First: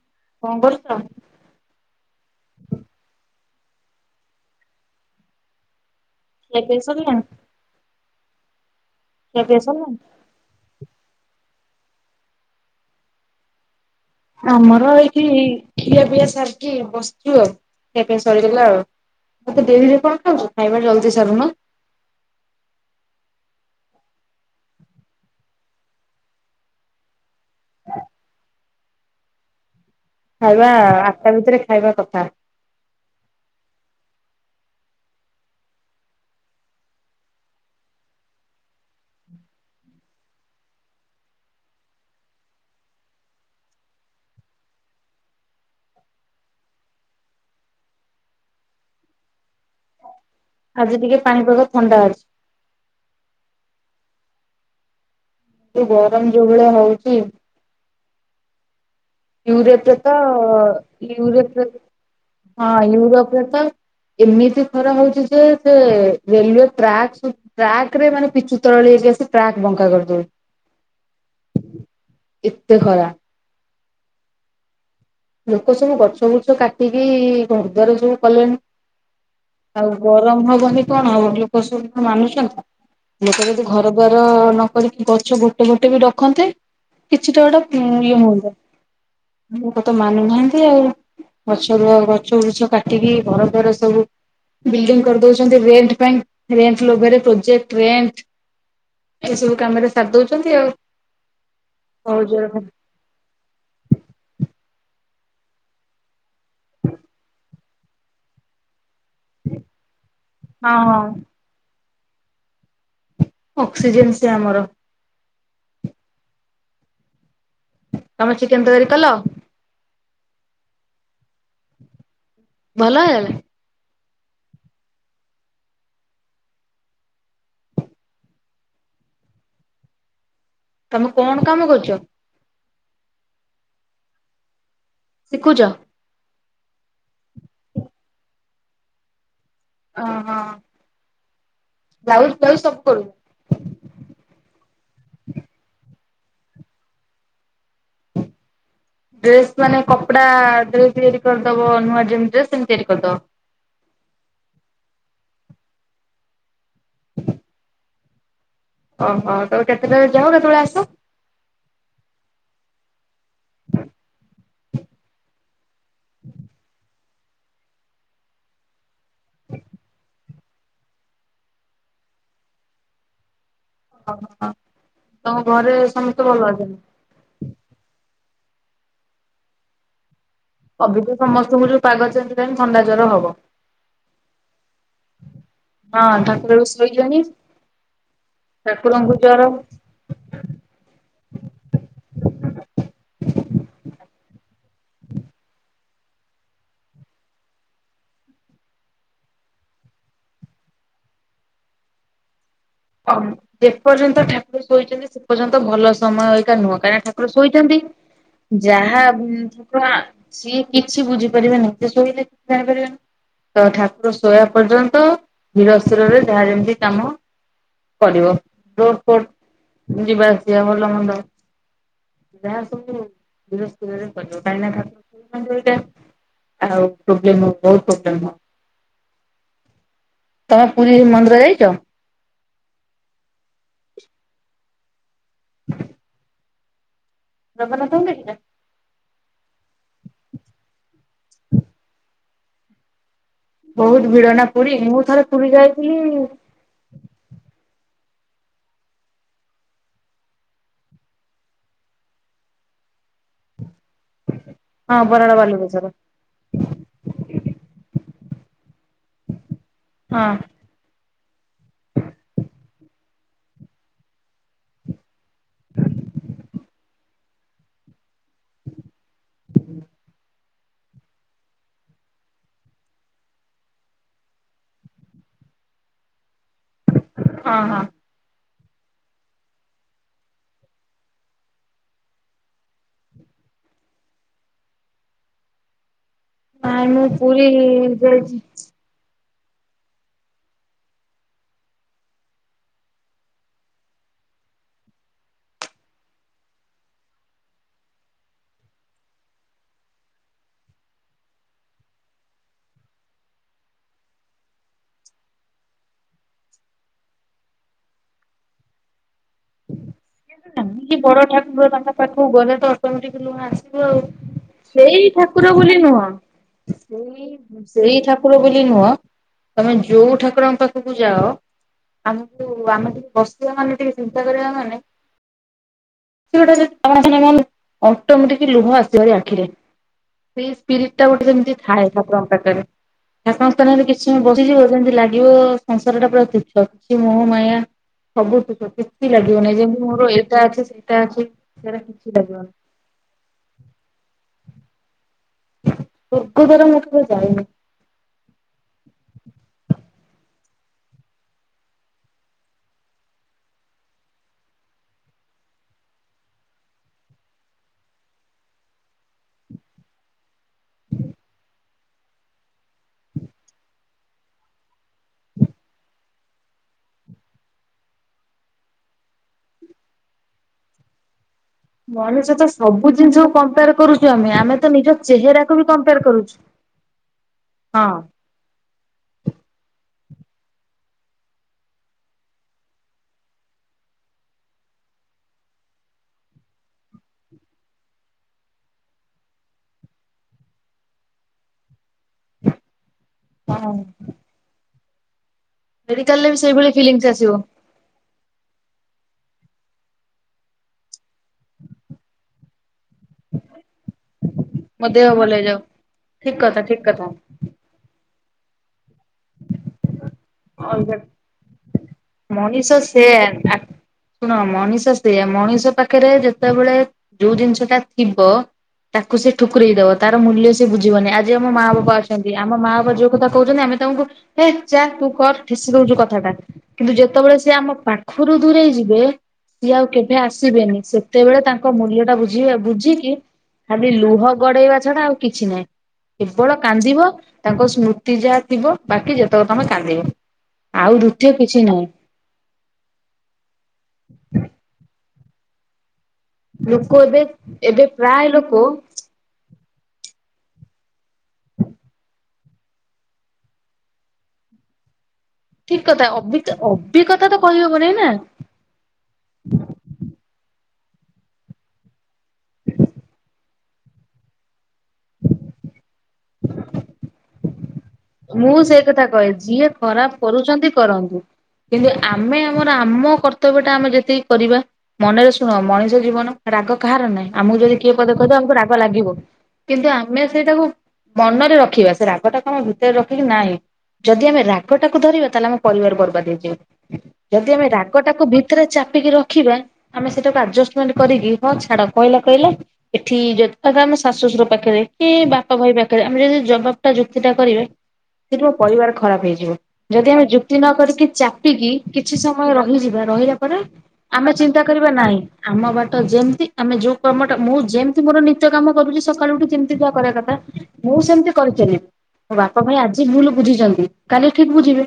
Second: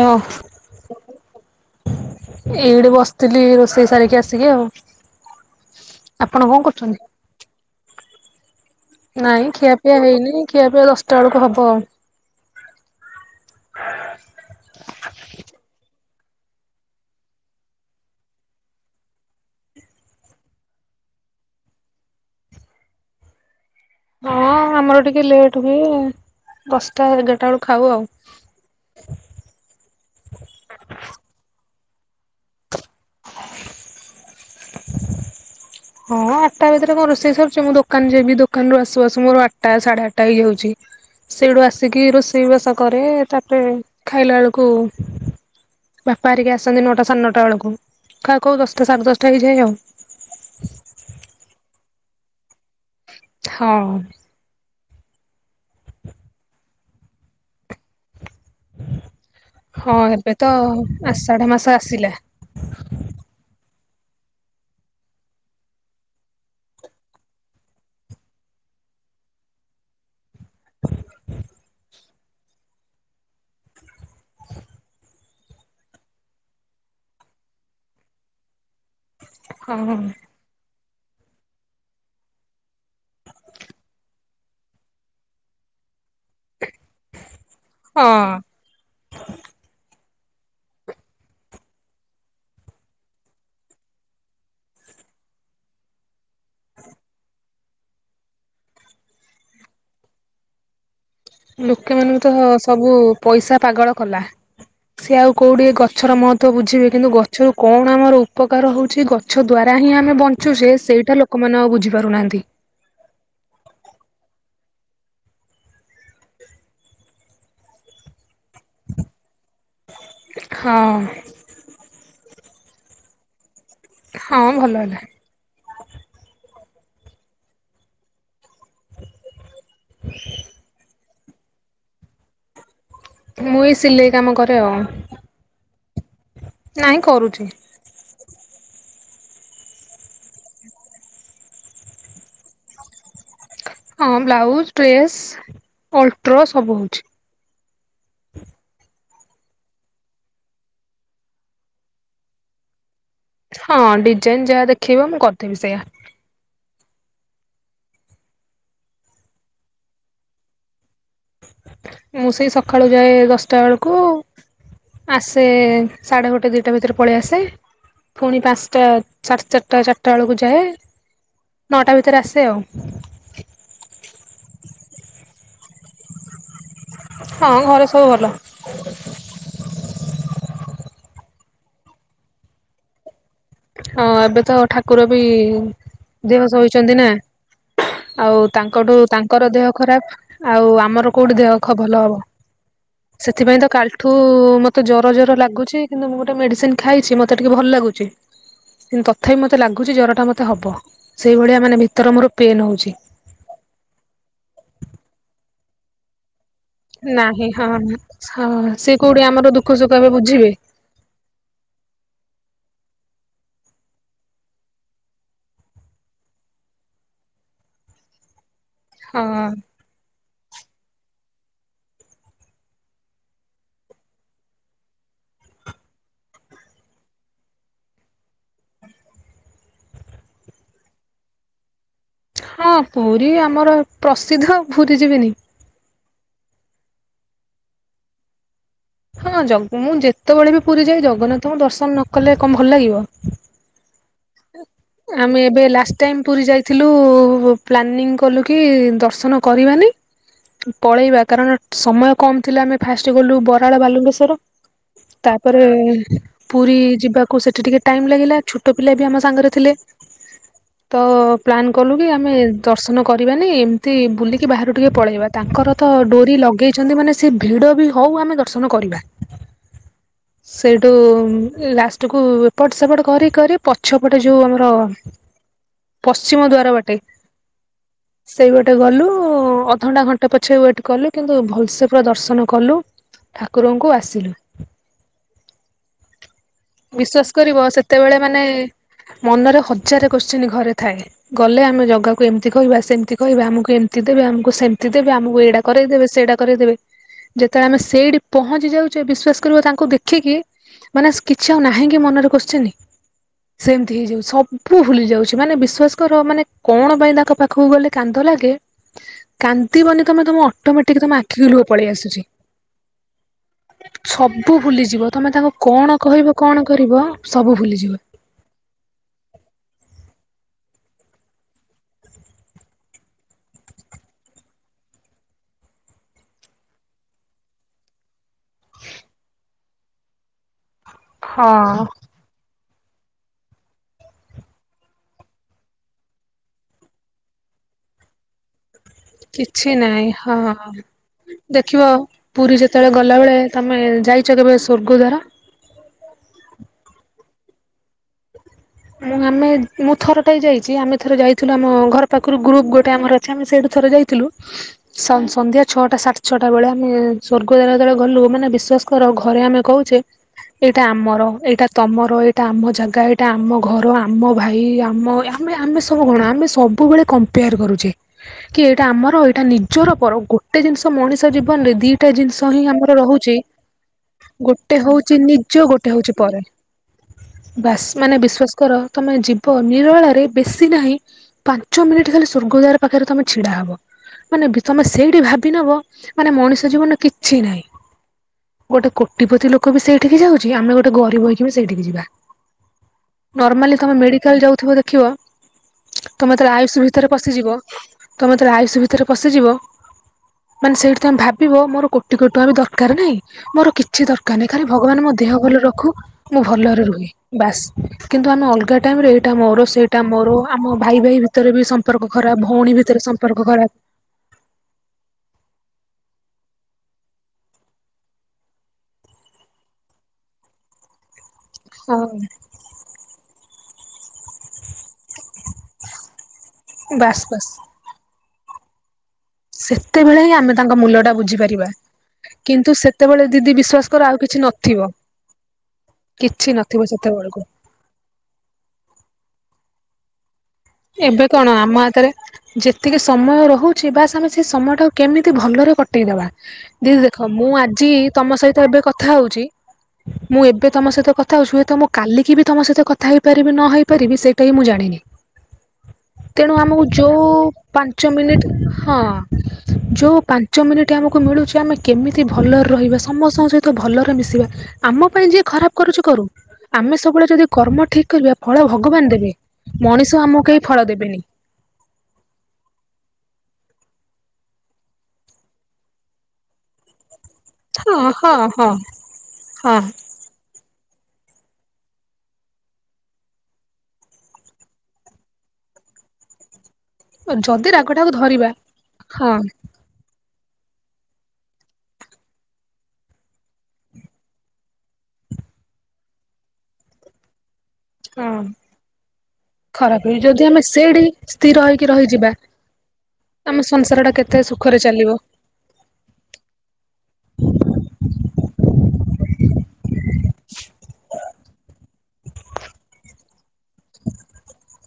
ନଅ କଣ କରୁଛ? ଏଇଟେ ବସିଥିଲି ରୋଷେଇ ସାରିକି ଆସିକି ଆଉ ଆପଣ ଖିଆ କଣ ପିଆ କରୁଛନ୍ତି? ସରିଲାଣି? ଖିଆ ନାଇଁ ପିଆ ସରିଲାଣି? ଖିଆପିଆ ହେଇନି, ଖିଆପିଆ ଦଶଟା ବେଳକୁ ହବ। ଆଉ ଆମର ଏଇଠି ଖିଆ ପିଆ ସାରିକି ଆଉ ସେ ପାଇଁ ସରିଗଲା, ଆଉ ମତେ ଡେରିରେ କଣ ଖାଉଛୁ ଖାଇବା ଜଲ୍ଦି ସାରୁନ। ହଁ ଆମର ଟିକେ ଲେଟ୍ ହୁଏ, ଦଶଟା ଏଗାରଟା ବେଳୁ ଖାଉ ଆଉ। ଖାଇବା ଆଠଟା ଭିତରେ ଖାଇବା କଥା। ହଁ ଆଠଟା ଭିତରେ କଣ ରୋଷେଇ ସରୁୁଛି, ମୁଁ ଦୋକାନ ଯିବି, ଦୋକାନରୁ ଆସୁ ଆସୁ ମୋର ଆଠଟା ସାଢେ ଆଠଟା ହେଇଯାଉଛି। ସେଇଠୁ ଆସିକି ରୋଷେଇବାସ କରେ, ତାପରେ ଖାଇଲା ବେଳକୁ ବାପାହେରିକି ଆସନ୍ତି ନଅଟା ସାଢ଼େନଅଟା ବେଳକୁ, ଖାଉ ଖାଉ ଦଶଟା ସାଢ଼େ ଦଶଟା ହେଇଯାଏ ଆଉ ଆଜି ଟିକେ ପାଣି ପାଗ ଥଣ୍ଡା ଅଛି। ହଁ ଅଁ ଯୋଉ ଗରମ ଯୋଉ ଭଳିଆ ହଉଚି ହଁ ୟୁରୋପ ତ ଏବେ ଆଷାଢ ୟୁରୋପ ମାସ ଆସିଲା ହଁ ୟୁରୋପର ତ ଏମିତି ଖରା ହଉଛି ଯେ- ସେ ରେଲୱେ ଟ୍ରାକ୍ ଟ୍ରାକ ରେ ମାନେ ପିଚୁ ତରଳି ହେଇକି ଆସି ଟ୍ରାକ୍ ବଙ୍କା କରିଦଉ ଏତେ ଖରା ଲୋକ ସବୁ ଗଛ ଗୁଛ କାଟିକି ଘରଦ୍ୱାର ସବୁ କଲେଣି ଆଉ ହଁ ଗରମ ହବନି କଣ ହବ? ଲୋକ ସବୁ ମାନୁଛନ୍ତି। ଲୋକ ଯଦି ଘର ଦ୍ୱାର ନ କରିକି ଗଛ ଗୋଟେ ଗୋଟେ ବି ଖନ୍ତେ, କିଛିଟା ଗୋଟେ ଇଏ ହଁ। ହୁଅନ୍ତା ଲୋକ ତ ମାନୁନାହାନ୍ତି ଆଉ, ଗଛରୁ ଗଛ ବୃଛ କାଟିକି ଘର ଦ୍ୱାର ସବୁ ବିଲ୍ଡିଂ କରିଦଉଛନ୍ତି ରେଣ୍ଟ ପାଇଁ ରେଣ୍ଟ ଲୋଭରେ ପ୍ରୋଜେକ୍ଟ ରେଣ୍ଟ - - ଏ ସବୁ କାମରେ ସାର ଦଉଛନ୍ତି ଆଉ ହଉ ଲୁକେମାନଙ୍କୁ ଜୋରେ ତ ହଁ ସବୁ ପଇସା ପାଗଳ କଲା। ସିଏ ଆଉ କଉଡି ଗଛର ମହତ୍ୱ ବୁଝିବେ କିନ୍ତୁ ଗଛରୁ କଣ ଆମର ଉପକାର ହଉଛି ଗ ଛ ଦ୍ଵାରା ହିଁ ଆମେ ବଞ୍ଚୁଚେ ହଁ ସେଇଟା ଲୋକମାନେ ଆଉ ବୁଝିପାରୁନାହାନ୍ତି। ଅସ୍ସିଜେନ୍‌ ସେ ଆମର। ତମେ ଚିକେନ ତକାରି କଲ? ହଁ। ଭଲ ହେଲା? ହଁ ଭଲ ହେଲା। [unintelligible] ତମେ କଣ କାମ କରୁଛ? ମୁଁ ଏଇ ସିଲେଇ କାମ କରେ ଆଉ। ଶିଖୁଛ? ନାଇଁ କରୁଛି। ଅ ହଁ ବ୍ଲାଉଜ୍ [unintelligible] ସବୁ କରୁ ହଁ ବ୍ଲାଉଜ ଡ୍ରେସ୍ ଅଲଟ୍ରୋ ସବୁ ହଉଛି। ଡ୍ରେସ ମାନେ କପଡା [unintelligible] କରିଦବ ନୂଆ ଯେମିତି ଡ୍ରେସ ସେମିତି କରିଦବ? ହଁ ଡିଜାଇନ ଯାହା ଦେଖେଇବ ମୁଁ କରିଦେବି ସେଇଆ। ହଁ ଓହୋ ତମେ କେତେଟାରେ ଯାଅ କେତେବେଳେ ଆସ? ମୁଁ ସେଇ ସକାଳୁ ଯାଏ ଦଶଟା ବେଳକୁ ଆସେ ସାଢ଼େ ଗୋଟେ ଦିଟା ଭିତରେ। ପଳେ ଆସେ ଫୁଣି ପାନ୍ସ ଟା ସାଢେ ଚାରଟା ଚାରଟା ବେଳକୁ ଯାଏ। ନଅଟା ଭିତରେ ଆସେ ଆଉ [unintelligible] ତମ ଘରେ ସମସ୍ତେ ଭଲ ଅଛନ୍ତି? ହଁ ଘରେ ସବୁ ଭଲ। [unintelligible] ଅବିକା ତ ସମସ୍ତଙ୍କୁ ଯୋଉ ପାଗ ଚେଞ୍ଜ ହେଲାଣି ଥଣ୍ଡା ଜ୍ୱର ହବ। ହଁ ଏବେ ତ ଠାକୁର ବି ହଁ ଦେହ ଠାକୁର ବି ସହିଛନ୍ତି ନା। ଶୋଇଲେଣି ଆଉ ତାଙ୍କଠୁ ଠାକୁରଙ୍କୁ ତାଙ୍କର ଜର ଦେହ ଖରାପ। ଆଉ ଆମର କୋଉଠି ଦେହ ଖ ଭଲ ହବ। ହ ସେଥିପାଇଁ ତ କାଲିଠୁ ମତେ ଜର ଜର ଲାଗୁଛି କିନ୍ତୁ ମୁଁ ଗୋଟେ ମେଡିସିନ ଖାଇଛି ମତେ ଟିକେ ଭଲ ଲାଗୁଛି। କିନ୍ତ ତଥାପି ମତେ ଲାଗୁଛି ଜର ଟା ମତେ ହବ ସେଇଭଳିଆ ମାନେ ଭିତର ମୋର ପେନ୍ ହଉଛି। ହ ଯେପର୍ଯ୍ୟନ୍ତ ଠାକୁର ଶଇଛନ୍ତି ସେ ପର୍ଯ୍ୟନ୍ତ ଭଲ ସମୟ ଏଇକା ନୁହଁ। ନା ଠାକୁର ନାହିଁ ହଁ ଶୋଇଛନ୍ତି ହଁ ସେ ଯାହା କୋଉଠି ଆମର ଦୁଃଖ ସୁଖ ଏବେ [unintelligible] ବୁଝିବେ ସି କିଛି ବୁଝିପାରିବେନି ସେ ଶୋଇଲେ [unintelligible] ଜାଣିପା ତ ଠାକୁର ଶୋଇବା ପର୍ଯ୍ୟନ୍ତ ଧୀର ସ୍ତିରରେ ଯାହା ଯେମିତି କାମ କରିବ ହଁ [unintelligible] ଯିବା ଆସିବା ଭଲ ମନ୍ଦ ଯାହା ସବୁ ଧିର ସ୍ତିରରେ କରିବ କାହିଁକ ନା ଠା [unintelligible] ଏଇଟା ଆଉ ପ୍ରୋବ୍ଲେମ ବହୁତ ପ୍ରୋବ୍ଲେମ। ତମେ ପୁରୀରେ ମନ୍ଦିର ଯାଇଚ? ହଁ ପୁରୀ ଆମର ପ୍ରସିଦ୍ଧ ପୁରୀ ଯିବିନି। ଜଗନ୍ନାଥ [unintelligible] ହଁ ଜଗ ମୁଁ ଯେତେବେଳେ ବି ପୁରୀ ଯାଏ, ଜଗନ୍ନାଥଙ୍କୁ ଦର୍ଶନ ନ କଲେ କଣ ଭଲ ଲାଗିବ। ବହୁତ ଭିଡ଼ ଆମେ ଏବେ ଲାଷ୍ଟ ଟାଇମ୍ ପୁରୀ ଯାଇ ଥିଲୁ ପ୍ଲାନିଂ କଲୁ କି ଦର୍ଶନ କରିବାନି ପଳେଇବା କାରଣ ସମୟ କମ୍ ଥିଲା ଆମେ ଫାଷ୍ଟ ଗଲୁ ବରାଳ ବାଲୁଙ୍କେ ଶର ହଁ ବରାଳ ତାପରେ ବାଲୁକେଶ୍ୱର ପୁରୀ ଯିବାକୁ ସେଠି ଟିକେ ଟାଇମ୍ ଲାଗିଲା ଛୋଟ ପିଲା ବି ଆମ ସାଙ୍ଗରେ ଥିଲେ। ହଁ। ତ ପ୍ଲାନ୍ କଲୁ କି ଆମେ ଦର୍ଶନ କରିବାନି ଏମିତି ବୁଲିକି ବାହାରୁ ଟିକେ ପଳେଇବା ତାଙ୍କର ତ ଡୋରି ଲଗେଇଛନ୍ତି ମାନେ ସେ ଭିଡ ବି ହଉ ଆମେ ଦର୍ଶନ କରିବା। ସେଇଠୁ ଲାଷ୍ଟ କୁ ଏପଟ ସେପଟ କରି କରି ପ ଗଛପଟେ ଯୋଉ ଆମର ପଶ୍ଚିମ ଦ୍ଵାର ବାଟେ ହଁ ହଁ ସେଇ ପଟେ ଗଲୁ ଅଧଘଣ୍ଟା ଘଣ୍ଟେ ପଛେ ୱେଟ କଲୁ କିନ୍ତୁ ଭଲସେ ପୁରା ଦର୍ଶନ କଲୁ। ଠାକୁରଙ୍କୁ ଆସିଲୁ ନାଇଁ ମୁଁ ବିଶ୍ଵାସ ପୁରୀ କରିବ ସେତେବେଳେ ଯାଇଛି। ମାନେ ମନରେ ହଜାରେ କୋଶ୍ଚିିନ ଘରେ ଥାଏ। ଗଲେ ଆମେ ଜାଗାକୁ ଏମିତି କହିବା ସେମିତି କହିବା ଆମକୁ ଏମିତି ଦେବେ ଆମକୁ ସେମତି ଦେବେ ଆମକୁ ଏଇଟା କରେଇଦେବେ ସେଇଟା କରେଇଦେବେ ଯେତେବେଳେ ଆମେ ସେଇଠି ପହଞ୍ଚି ଯାଉଚେ ବିଶ୍ୱାସ କରିବ ତାଙ୍କୁ ଦେଖିକି ମାନେ କିଛି ଆଉ ନାହିଁ କି ମନରେ କୋଶ୍ଚିନ୍ ସେମତି ହେଇଯାଉଛି ସବୁ ଭୁଲି ଯାଉଛି ମାନେ ବିଶ୍ଵାସ କର ମାନେ କଣ ପାଇଁ ତାଙ୍କ ପାଖକୁ ଗଲି? କାନ୍ଦ ଲାଗେ କାନ୍ଦିବାଟା ତମେ ତମ ଅ ଏତି ବଡ ଠାକୁର ମାନଙ୍କ ପାଖକୁ ଗଲେ ତ ଅଟୋମେଟିକ ଲୁହ ଆସିବ ଆଉ। ସବୁ ଭୁଲିଯିବ ଏଇ ତମେ ତାଙ୍କୁ ଠାକୁର ବୋଲି କଣ ନୁହଁ! କହିବ କଣ କରିବ ହଁ ସବୁ ଭୁଲିଯିବ। ସେଇ ଠାକୁ ଠାକୁର ବୋଲି ନୁହଁ ତମେ ଯୋଉ ଠାକୁରଙ୍କ ପାଖକୁ ଯାଅ ଆମକୁ ଆମେ ବସ୍ତୁ ମାନେ ଯେମିତି ଚିନ୍ତା କରିବା ମାନେ ସେ ଗୋଟେ ମାନେ ଅଟୋମେଟିକ୍ ଲୁହ ଆସିଯାଉଛି ଆଖିରେ ସେଇ ସ୍ପିରିଟ୍ ସେଟା ଗୋଟେ ଯେମିତି ହଁ। ଥାଏ, ଠାକୁରଙ୍କ ପାଖରେ। ଠାକୁରଙ୍କ ସ୍ଥାନରେ କିଛି ସମୟ ବସିଯିବ, ଯେମିତି ଲାଗିବ ସଂସାର ଟା ପୁରା ତୁଛ। କିଛି ମୋ ମାୟା ସବୁ ସୁଖ କିଛି ଲାଗିବନି। କିଛି ଯେମିତି ନାହିଁ ମୋର ଏଇଟା ଅଛି ହଁ ସେଇଟା ଅଛି ଦେଖିବ ସେରା କିଛି ଲାଗିବନି। ପୁରୀ ଯେତେବେଳେ ଗଲାବେଳେ ତମେ ଯାଇଚ କେବେ ସ୍ୱର୍ଗଦ୍ୱାର? ସ୍ୱର୍ଗଦ୍ୱାର ମୁଁ କେବେ ଯାଇନି। ମୁଁ ଆମେ ମୁଁ ଥରଟେ ଯାଇଚି। ଆମେ ଥରେ ଯାଇଥିଲୁ ଆମ ଘର ପାଖରୁ ଗ୍ରୁପ୍ ଗୋଟେ ଆମର ଅଛି ଆମେ ସେଇଠୁ ଥରେ ଯାଇ ଥିଲୁ। ସ ସନ୍ଧ୍ୟା ଛଅଟା ସାତେ ଛଅଟା ବେଳେ ଆମେ ସ୍ୱର୍ଗଦ୍ୱାର ଯେତେତେଳେ ଗଲୁ ମାନେ ବିଶ୍ୱାସ କାର, ଘରେ ଆମେ କହୁଚେ ଏଇଟା ଆମର ଏଇଟା ତମର ଏଇଟା ଆମ ଜାଗା ଏଇଟା ଆମ ଘର ଆମ ଭାଇ ଆମ ଆମ ଆମେ ସବୁ କଣ ଆମେ ସବୁବେଳେ କମ୍ପୟାର କରୁଚେ। କି ଏଇଟା ଆମର ଏଇଟା ନିଜର ପର ଗୋଟେ ଜିନିଷ ମଣିଷ ଜୀବନରେ ଦିଟା ମଣିଷ ଜିନିଷ ତ ହିଁ ଆମର ସବୁ ଜିନିଷକୁ ରହୁଛି କମ୍ପୟାର କରୁଚୁ ଆମେ। ଆମେ ଗୋଟେ ତ ନିଜ ହଉଛି ନିଜ ଚେହେରାକୁ ବି ଗୋଟେ କମ୍ପୟାର ହଉଛି ପର କରୁଚି। ବାସ୍ ମାନେ ବିଶ୍ଵାସ କର, ତମେ ଜୀବ ନିରୋଳାରେ ବେଶୀ ନାହିଁ ପାଞ୍ଚ ମିନିଟ୍ ଖାଲି ସ୍ୱର୍ଗଦ୍ୱାର ପାଖରେ ତମେ ଛିଡା ହବ ମାନେ ତମେ ସେଇଠି ଭାବି ନବ ମାନେ ମଣିଷ ଜୀବନରେ କିଛି ନାହିଁ। ଗୋଟେ କୋଟିପତି ଲୋକ ବି ସେଇଠିକି ଯାଉଚି। ଆମେ ଗୋଟେ ଗରିବ ହେଇକି ବି ସେଇଠିକି ଯିବା। ନର୍ମାଲି ହଁ ତୁମେ ମେଡ଼ିକାଲ ଯାଉଥିବ ଦେଖିବ ମେଡିକାଲରେ ତୁମେ ବି ଯେତେବେଳେ ସେଇଭଳି ଆୟୁଷ ଫିଲିଙ୍ଗସ୍ ଭିତରେ ଆସିବ ପଶିଯିବ। ତମେ ଯେତେବେଳେ ଆୟୁସୁ ଭିତରେ ପଶିଯିବ ମାନେ ସେଇଠି ତମେ ଭାବିବ ମୋର କୋଟି କୋଟି ଟଙ୍କା ବି ଦର କାର ନାଇଁ ମୋର କିଛି ଦରକାର ନାହିଁ ଖାଲି ଭଗବାନ ମୋ ଦେହ ଭଲ ରଖୁ ଠିକ ମୁଁ କଥା ଠିକ ଭଲରେ କଥା ରୁହେ। ବାସ୍ କିନ୍ତୁ ଆମେ ଅଲଗା ଟାଇମ୍ ରେ ଏଇଟା ମୋର ସେଇଟା ମୋର ଆମ ଅଲଗା ଭାଇ ଭାଇ ଭିତରେ ବି ସମ୍ପର୍କ ଖରାପ ମଣିଷ ଭଉଣୀ ଭିତରେ ସମ୍ପର୍କ ସେୟା ଖରାପ୍। ଶୁଣ ମଣିଷ ସେୟା ମଣିଷ ପାଖରେ ଯେତେବେଳେ ଯୋଉ ଜିନିଷ ଟା ଥିବ। ତାକୁ ସେ ଠୁକୁରେଇ ଦବ ତାର ମୂଲ୍ୟ ସେ ବୁଝିବନି ଆ। ଆଜି ଆମ ମା ବାପା ଅଛନ୍ତି ହଁ ଆମ ମା ବାପା ଯୋଉ କଥା କହୁଛନ୍ତି ଆମେ ତାଙ୍କୁ ହେ ଯା ତୁ କର ଠେସି ଦଉଛୁ କଥାଟା କିନ୍ତୁ ବାସ୍ ଯେତେବେଳେ ବାସ୍ ସେ ଆମ ପାଖରୁ ଦୂରେଇ ଯିବେ ସିଏ ଆଉ କେବେ ସେତେବେଳେ ହିଁ ଆମେ ତାଙ୍କ ଆସିବେନି ମୂଲ୍ୟ ଟା ସେତେବେଳେ ବୁଝିପାରିବା ତାଙ୍କ ମୂଲ୍ୟ ଟା ବୁଝବା କିନ୍ତୁ ବୁଝିକି ସେତେବେଳେ ଦିଦି ବିଶ୍ଵାସ ଖାଲି କର ଆଉ ଲୁହ କିଛି ଗଡେଇବା ନଥିବ ଛଡା ଆଉ କିଛି ନାହିଁ। କିଛି କେବଳ ନଥିବ କାନ୍ଦିବ ସେତେବେଳକୁ ତାଙ୍କ ସ୍ମୃତି ସ୍ମୃତି ଯାହା ଥିବ ବାକି ଯେତେବେଳେ ତମେ କାନ୍ଦିବ। ଆଉ ଏବେ ଦ୍ଵିତୀୟ କଣ କିଛି ଆମ ନାହିଁ। ହାତରେ ଯେତିକି ସମୟ ରହୁଛି ବାସ୍ ଆମେ ସେ ସମୟ ଟାକୁ କେମିତି ଭଲରେ କଟେଇଦବା। ଲୋକ ଦିଦି ଏବେ ଦେଖ ମୁଁ ଏବେ ଆଜି ପ୍ରାୟ ତମ ଲୋକ ସହିତ ଏବେ କଥା ହଉଛି। ମୁଁ ଏବେ ତମ ସହିତ କଥା ହଉଛି ହୁଏତ ମୁଁ କାଲିକି ବି ତମ ସହିତ କଥା ହେଇପାରିବି ନ ହେଇପାରିବି ସେଇଟା ହିଁ ମୁଁ ଜାଣିନି। ଠିକ୍ କଥା ଅ ତେଣୁ ଆମକୁ ଯୋଉ ପାଞ୍ଚ ମିନିଟ୍। ହଁ ଯୋଉ ପାଞ୍ଚ ମିନିଟ ଆମକୁ ମିଳୁଛି ଆମେ କେମିତି ଭଲରେ ରହିବା ସମସ୍ତଙ୍କ ସହିତ ତ ଭଲରେ ମିଶିବା ଆମ ପାଇଁ ଯିଏ ଖରାପ କରୁଛି କରୁ ଆମେ ସବୁବେଳେ ଯଦି କର୍ମ ଠିକ୍। କରିବା ମୁଁ ଫଳ ସେଇ କଥା ଭଗବାନ ଦେବେ କହେ ଯିଏ ଖରାପ ମଣିଷ ଆମକୁ କେହି କରୁଛନ୍ତି ଫଳ କରନ୍ତୁ। ଦେବେନି। କିନ୍ତୁ ଆମେ ଆମର ଆମ କର୍ତ୍ତବ୍ୟ ଟା ଆମେ ଯେତିକି କରିବା। ମନରେ ଶୁଣ ମଣିଷ ଜୀବନ ରାଗ କାହାର ନାହିଁ ଆମକୁ ଯଦି କିଏ ହଁ ପଦେ ହଁ କହିଦବ ଆମକୁ ହଁ। ରାଗ ଲାଗିବ କିନ୍ତୁ ଆ ହଁ ଆମେ ସେଇଟାକୁ ମନରେ ରଖିବା ସେ ରାଗ ଟା କଣ ହୁଁ ଭିତରେ ରଖିକି ନାଇଁ ଯଦି ଆମେ ରାଗ ଟାକୁ ଧରିବା ତାହେଲେ ଆମ ପରିବାର ବର୍ବାଦ ହେଇଯିବ। ଯଦି ଆମେ ରାଗ ରାଗଟାକୁ ଟାକୁ ଧରିବା ଭିତରେ ଚାପିକି ହଁ ରଖିବା। ଆମେ ସେଟାକୁ ଆଡଜଷ୍ଟମେଣ୍ଟ କରିକି ହଁ ଛାଡ଼ କହିଲା କହିଲା। ଏଠି ଯେତେ ଟା ଆମେ ଶାଶୁଶଶୁର ପାଖରେ କି ବାପା ଭାଇ ପାଖରେ ଆମେ ଯଦି ଜବାବ ଟା ଯୁକ୍ତି ଟା କରିବା ହଁ ସେଠି ମୋ ପରିବାର ଖରାପ ହେଇଯିବ ଖରାପ ଯଦି ହେଇ ଆମେ ଯୁକ୍ତି ନ ସେଇଠି କରିକି ସ୍ଥିର ଚାପିକି ହେଇକି କିଛି ରହିଯିବା ସମୟ ରହିଯିବା ରହିଲା ଆମ ମାନେ ସଂସାର ଟା ଆମେ କେତେ ଚିନ୍ତା ସୁଖରେ କରିବା ଚାଲିବ ନାଇଁ ଆମ ବାଟ ଯେମତି ଆମେ ଯୋଉ କାମଟା ମୁଁ ଯେମିତି ମୋର ନିତ୍ୟ କାମ କରୁଛି ସକାଳୁ ଉଠି ଯେମିତି ଯା କରିବା କଥା। ମୁଁ ସେମିତି କରିଚାଲିବି। ତ ଭାଇ ଆଜି ଭୁଲ ବୁଝିଛନ୍ତି କାଲି ଠିକ୍ ବୁଝିବେ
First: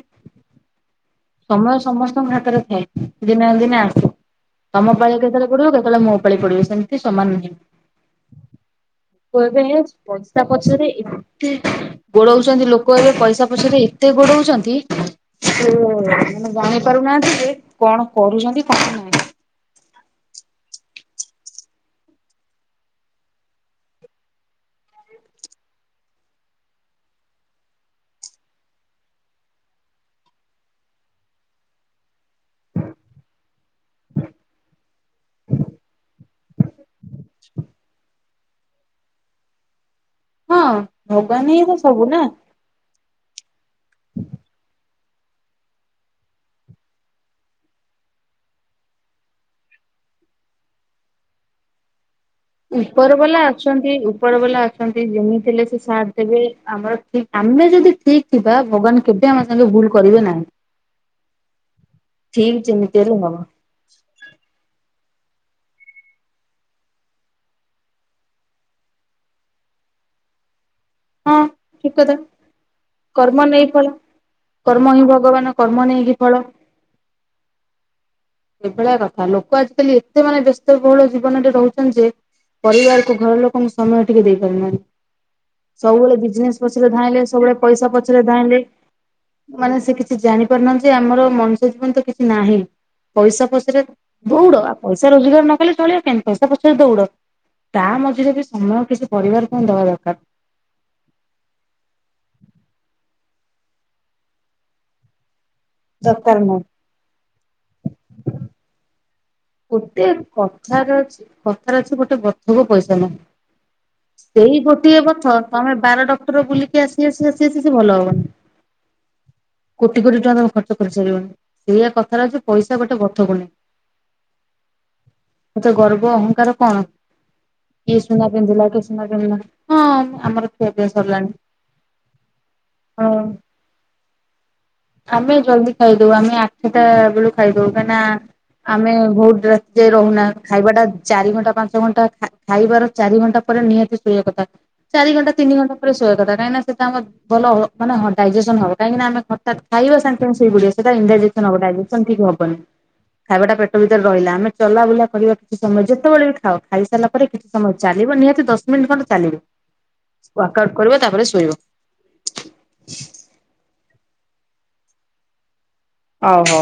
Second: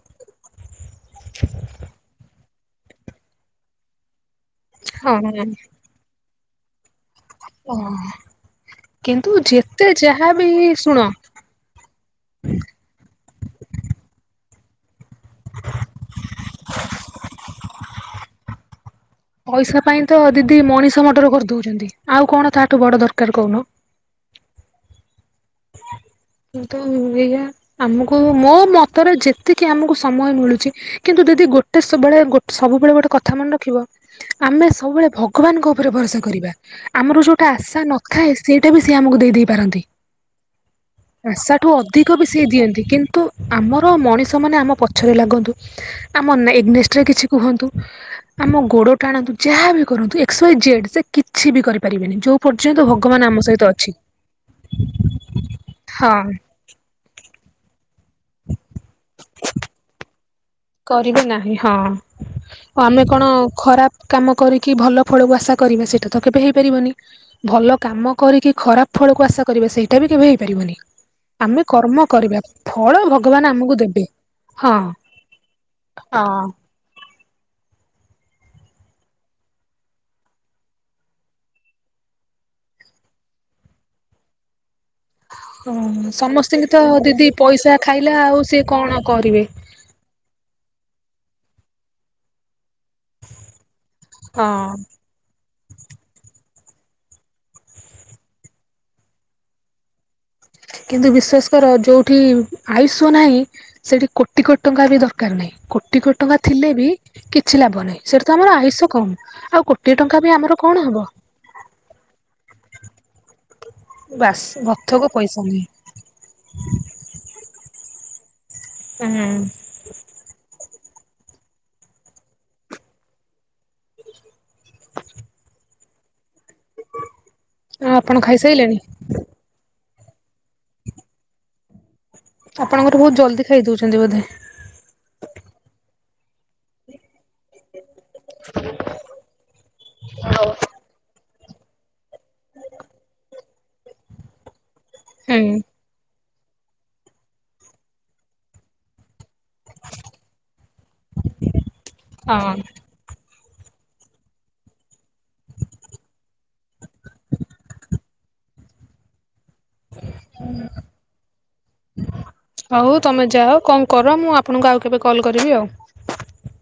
ସମୟ ସମସ୍ତ ଆମ ହାତରେ ଥାଏ ଦିନେ ନା ଦିନେ ଆସୁ ତମ ହଁ ପାଳି କେତେବେଳେ ପଡିବ କେତେବେଳେ ମୋ ପାଳି ପଡିବ ସେମିତି ସ୍ତେ ସମାନ ନୁହେଁ ଓ କିନ୍ତୁ କୁହାଯାଏ ଯେତେ ପଇସା ଯାହାବି ପଛରେ। ଶୁଣ ଗୋଡଉଛନ୍ତି ଲୋକ ଏବେ ପଇସା ପଛରେ ଏତେ ଗୋଡଉଛନ୍ତି। ସେମାନେ ଜାଣି ପାରୁନାହାନ୍ତି ଯେ କଣ କରୁଛନ୍ତି କଣ ନାହିଁ। ପଇସା ପାଇଁ ତ ଦିଦି ମଣିଷ ମଡର କରିଦଉଛନ୍ତି ଆଉ କଣ ତାହାଠୁ ବଡ ଦରକାର କହୁନ। କିନ୍ତୁ ଏଇଆ ଆମକୁ ମୋ ମତରେ ଯେତିକି ଆମକୁ ସମୟ ମିଳୁଛି। କିନ୍ତୁ ଦିଦି ଗୋଟେସବୁବେଳେ ସବୁବେଳେ ଗୋଟେ କଥା ମନେ ରଖିବ। ଆମେ ସବୁବେଳେ ଭଗବାନଙ୍କ ଉପରେ ଭରସା କରିବା। ଆମର ଯୋଉଟା ଆଶା ନଥାଏ ସେଇଟା ବି ସିଏ ଆମକୁ ଦେଇଦେଇ ପାରନ୍ତି। ହଁ ଭଗବାନ ହିଁ ଆଶାଠୁ ତ ସବୁ ଅଧିକ ନା। ବି ସେଇ ଦିଅନ୍ତି କିନ୍ତୁ ଆମର ମଣିଷ ମାନେ ଆମ ପଛରେ ଲାଗନ୍ତୁ। ଆମ ନେ ଏଗନେଷ୍ଟରେ କିଛି କୁହନ୍ତୁ। ଆମ ଗୋଡ ଟାଣନ୍ତୁ ଯାହା ବିି କରନ୍ତୁ ଏସ୍କ୍ ୱଇ ଜେଡ୍ ସେ କିଛି ବି କରିପାରିବେନି ଯୋଉ ଯୋଉ ପର୍ଯ୍ୟନ୍ତ ଉପର ଭଗବାନ ବାଲା ଆମ ସହିତ ଅଛନ୍ତି ଅଛି। ଉପର ବାଲା ଅଛନ୍ତି ଯେମିତି ଥିଲେ ସେ ସାଥ୍ ହଁ ଦେବେ। ଆମର ଠିକ ଆମେ ଯଦି ଠିକ ଥିବା ଭଗବାନ କେବେ ଆମ ସାଙ୍ଗେ ଭୁଲ କରିବେ ନାହିଁ। କରିବେ ନାହିଁ ହଁ ଠିକ ଯେମିତି ଆମେ ହେଲେ କଣ ହବ ଖରାପ। କାମ କରିକି ଭଲ ଫଳକୁ ଆଶା କରିବା ସେଇଟା ତ କେବେ ହେଇପାରିବନି। ଭଲ କାମ କରିକି ଖରାପ ଫଳକୁ ଆଶା କରିବା ସେଇଟା ବି କେବେ ହେଇପାରିବନି। ହଁ ଆମେ ଠିକ କର୍ମ କଥା। କରିବା ଫଳ କର୍ମ ଭଗବାନ ନେଇ ଆମକୁ ଫଳ ଦେବେ ହଁ। କର୍ମ ହିଁ ଭଗବାନ କର୍ମ ନେଇକି ଫଳ ହଁ ଏଭଳିଆ କଥା ଲୋକ ଆଜିକାଲି ଏତେ ମାନେ ବ୍ୟସ୍ତବହୁଳ ଜୀବନରେ ରହୁଛନ୍ତି ଯେ ପରିବାରକୁ ଘର ଲୋକଙ୍କୁ ସମୟ ଟିକେ ଦେଇ ପାରୁନାହାନ୍ତି। କଣ ସବୁବେଳେ ବିଜନେସ୍ ସମସ୍ତିଙ୍କି ତ ପଛରେ ଧାଇଁଲେ ଦିଦି ସବୁବେଳେ ପଇସା ଖାଇଲା ପଛରେ ଆଉ ଧାଇଁଲେ ସିଏ କଣ କରିବେ। ମାନେ ସେ କିଛି ଜାଣିପାରୁନାହାନ୍ତି ଆମର ମଣିୁଷ୍ୟ ଜୀବନ ତ କିଛି ନାହିଁ ପଇସା ପଛରେ ଦୌଉଡ ହଁ ଆଉ ପଇସା ରୋଜଗାର ନ କଲେ ଚଲିବ କେମତି ପଇସା ପଛରେ ଦୌଡ। ତା ମଝିରେ ବି ସମୟ କିଛି ପରିବାରକୁ ହଁ ଦବା ଦରକାର। କିନ୍ତୁ ବିଶ୍ୱାସ କର ଯୋଉଠି ଆୟୁଷ ନାହିଁ ସେଠି କୋଟି କୋଟି ଟଙ୍କା ବି ଦରକାର ନାହିଁ। କୋ କୋଟି କୋଟି ଦରକାର ଟଙ୍କା ନାହିଁ। ଥିଲେ ବି କିଛି ଲାଭ ନାହିଁ ସେଇଟା ତ ଆମର ଆୟୁଷ କମ୍। ଆଉ କୋଟିଏ ଗୋଟେ ଟଙ୍କା ବି ଆମର କଣ କଥାରେ ହବ? ଅଛି କଥାରେ ଅଛି ଗୋଟେ ବଥକୁ ପଇସା ନବ ବାସ୍ ସେଇ ଗୋଟିଏ ଗଥକୁ ବଥ ପଇସା ନାହିଁ। ତମେ ବାରଟା ବୁଲି ଆସି ଆସି ଆସି ଆସିି ସେ ଭଲ ହବନି। ହୁଁ। କୋଟି କୋଟି ଟଙ୍କା ତମେ ଖର୍ଚ୍ଚ କରିସାରିବନି ସେଇଆ କଥାଟ ଅଛି ପଇସା ଗୋଟେ ବଥକୁୁନି। ସେ ଗର୍ବ ଅହଂଙ୍କାର କଣ ଆଉ କିଏ ଆପଣ ସୁନା ପିନ୍ଧିଲା ଖାଇସାଇଲେଣି କିଏ ସୁନା ହଁ ଆମର ଖିଆ ପିଆ ସରିଲାଣି। ଆପଣଙ୍କର ବହୁତ ହଁ ଜଲ୍ଦି ଖାଇଦଉଛନ୍ତି ବୋଧେ? ଆମେ ଜଲଦି ଖାଇଦଉ ଆମେ ଆଠଟା ବେଳୁ ଖାଇଦଉ କାହିଁକିନା ଆମେ ବହୁତ ଯ ରହୁନା ଖାଇବା ଟା ଚାରି ଘଣ୍ଟା ପାଞ୍ଚ [unintelligible] ଛ ଘଣ୍ଟା ଖାଇବାର ଚାରି ଘଣ୍ଟା ପରେ ନିହାତି ଶୋଇବା କଥା ଚାରି ଘଣ୍ଟା ହୁଁ ତିନି ଘଣ୍ଟା ଶୋଇବା କଥା ସେଟା ଆମ ଭଲ ମାନେଡାଇଜେସନ ହବ କାହିଁକିନା ଆମେ ହଠାତ୍ ଖାଇବା ସାଙ୍ଗେ ସଙ୍ଗେ ସୋଇପଡ଼ିବା ଇନ୍ଡ଼ାଇଯେସନ ଡ଼ାଇଯେସନ ଠିକ ହଁ ହବନି ଖାଇବା ଟା ପେ ଭିତରେ ରହିଲା ଆମେ ଚଲାବୁଲା କରିବା କିଛି ସମୟ ଯେତେବେଳେ ବି ଖାଉ ଖାଇସାରିଲା ପରେ କିଛି ସମୟ ଚାଲିବ ନିହାତି ଦଶ ଦିମିନଟ୍ ଖଣ୍ଡ ଚାଲିବ ୱାକ୍ ଆଉଟ୍ କରିବ ତାପରେ ଶୋଇବ। ହଉ ତମେ ଯାଅ କଣ କର ମୁଁ ଆପଣଙ୍କୁ ଆଉ କେବେ କଲ୍ କରିବି ଆଉ। ହଉ ହଉ।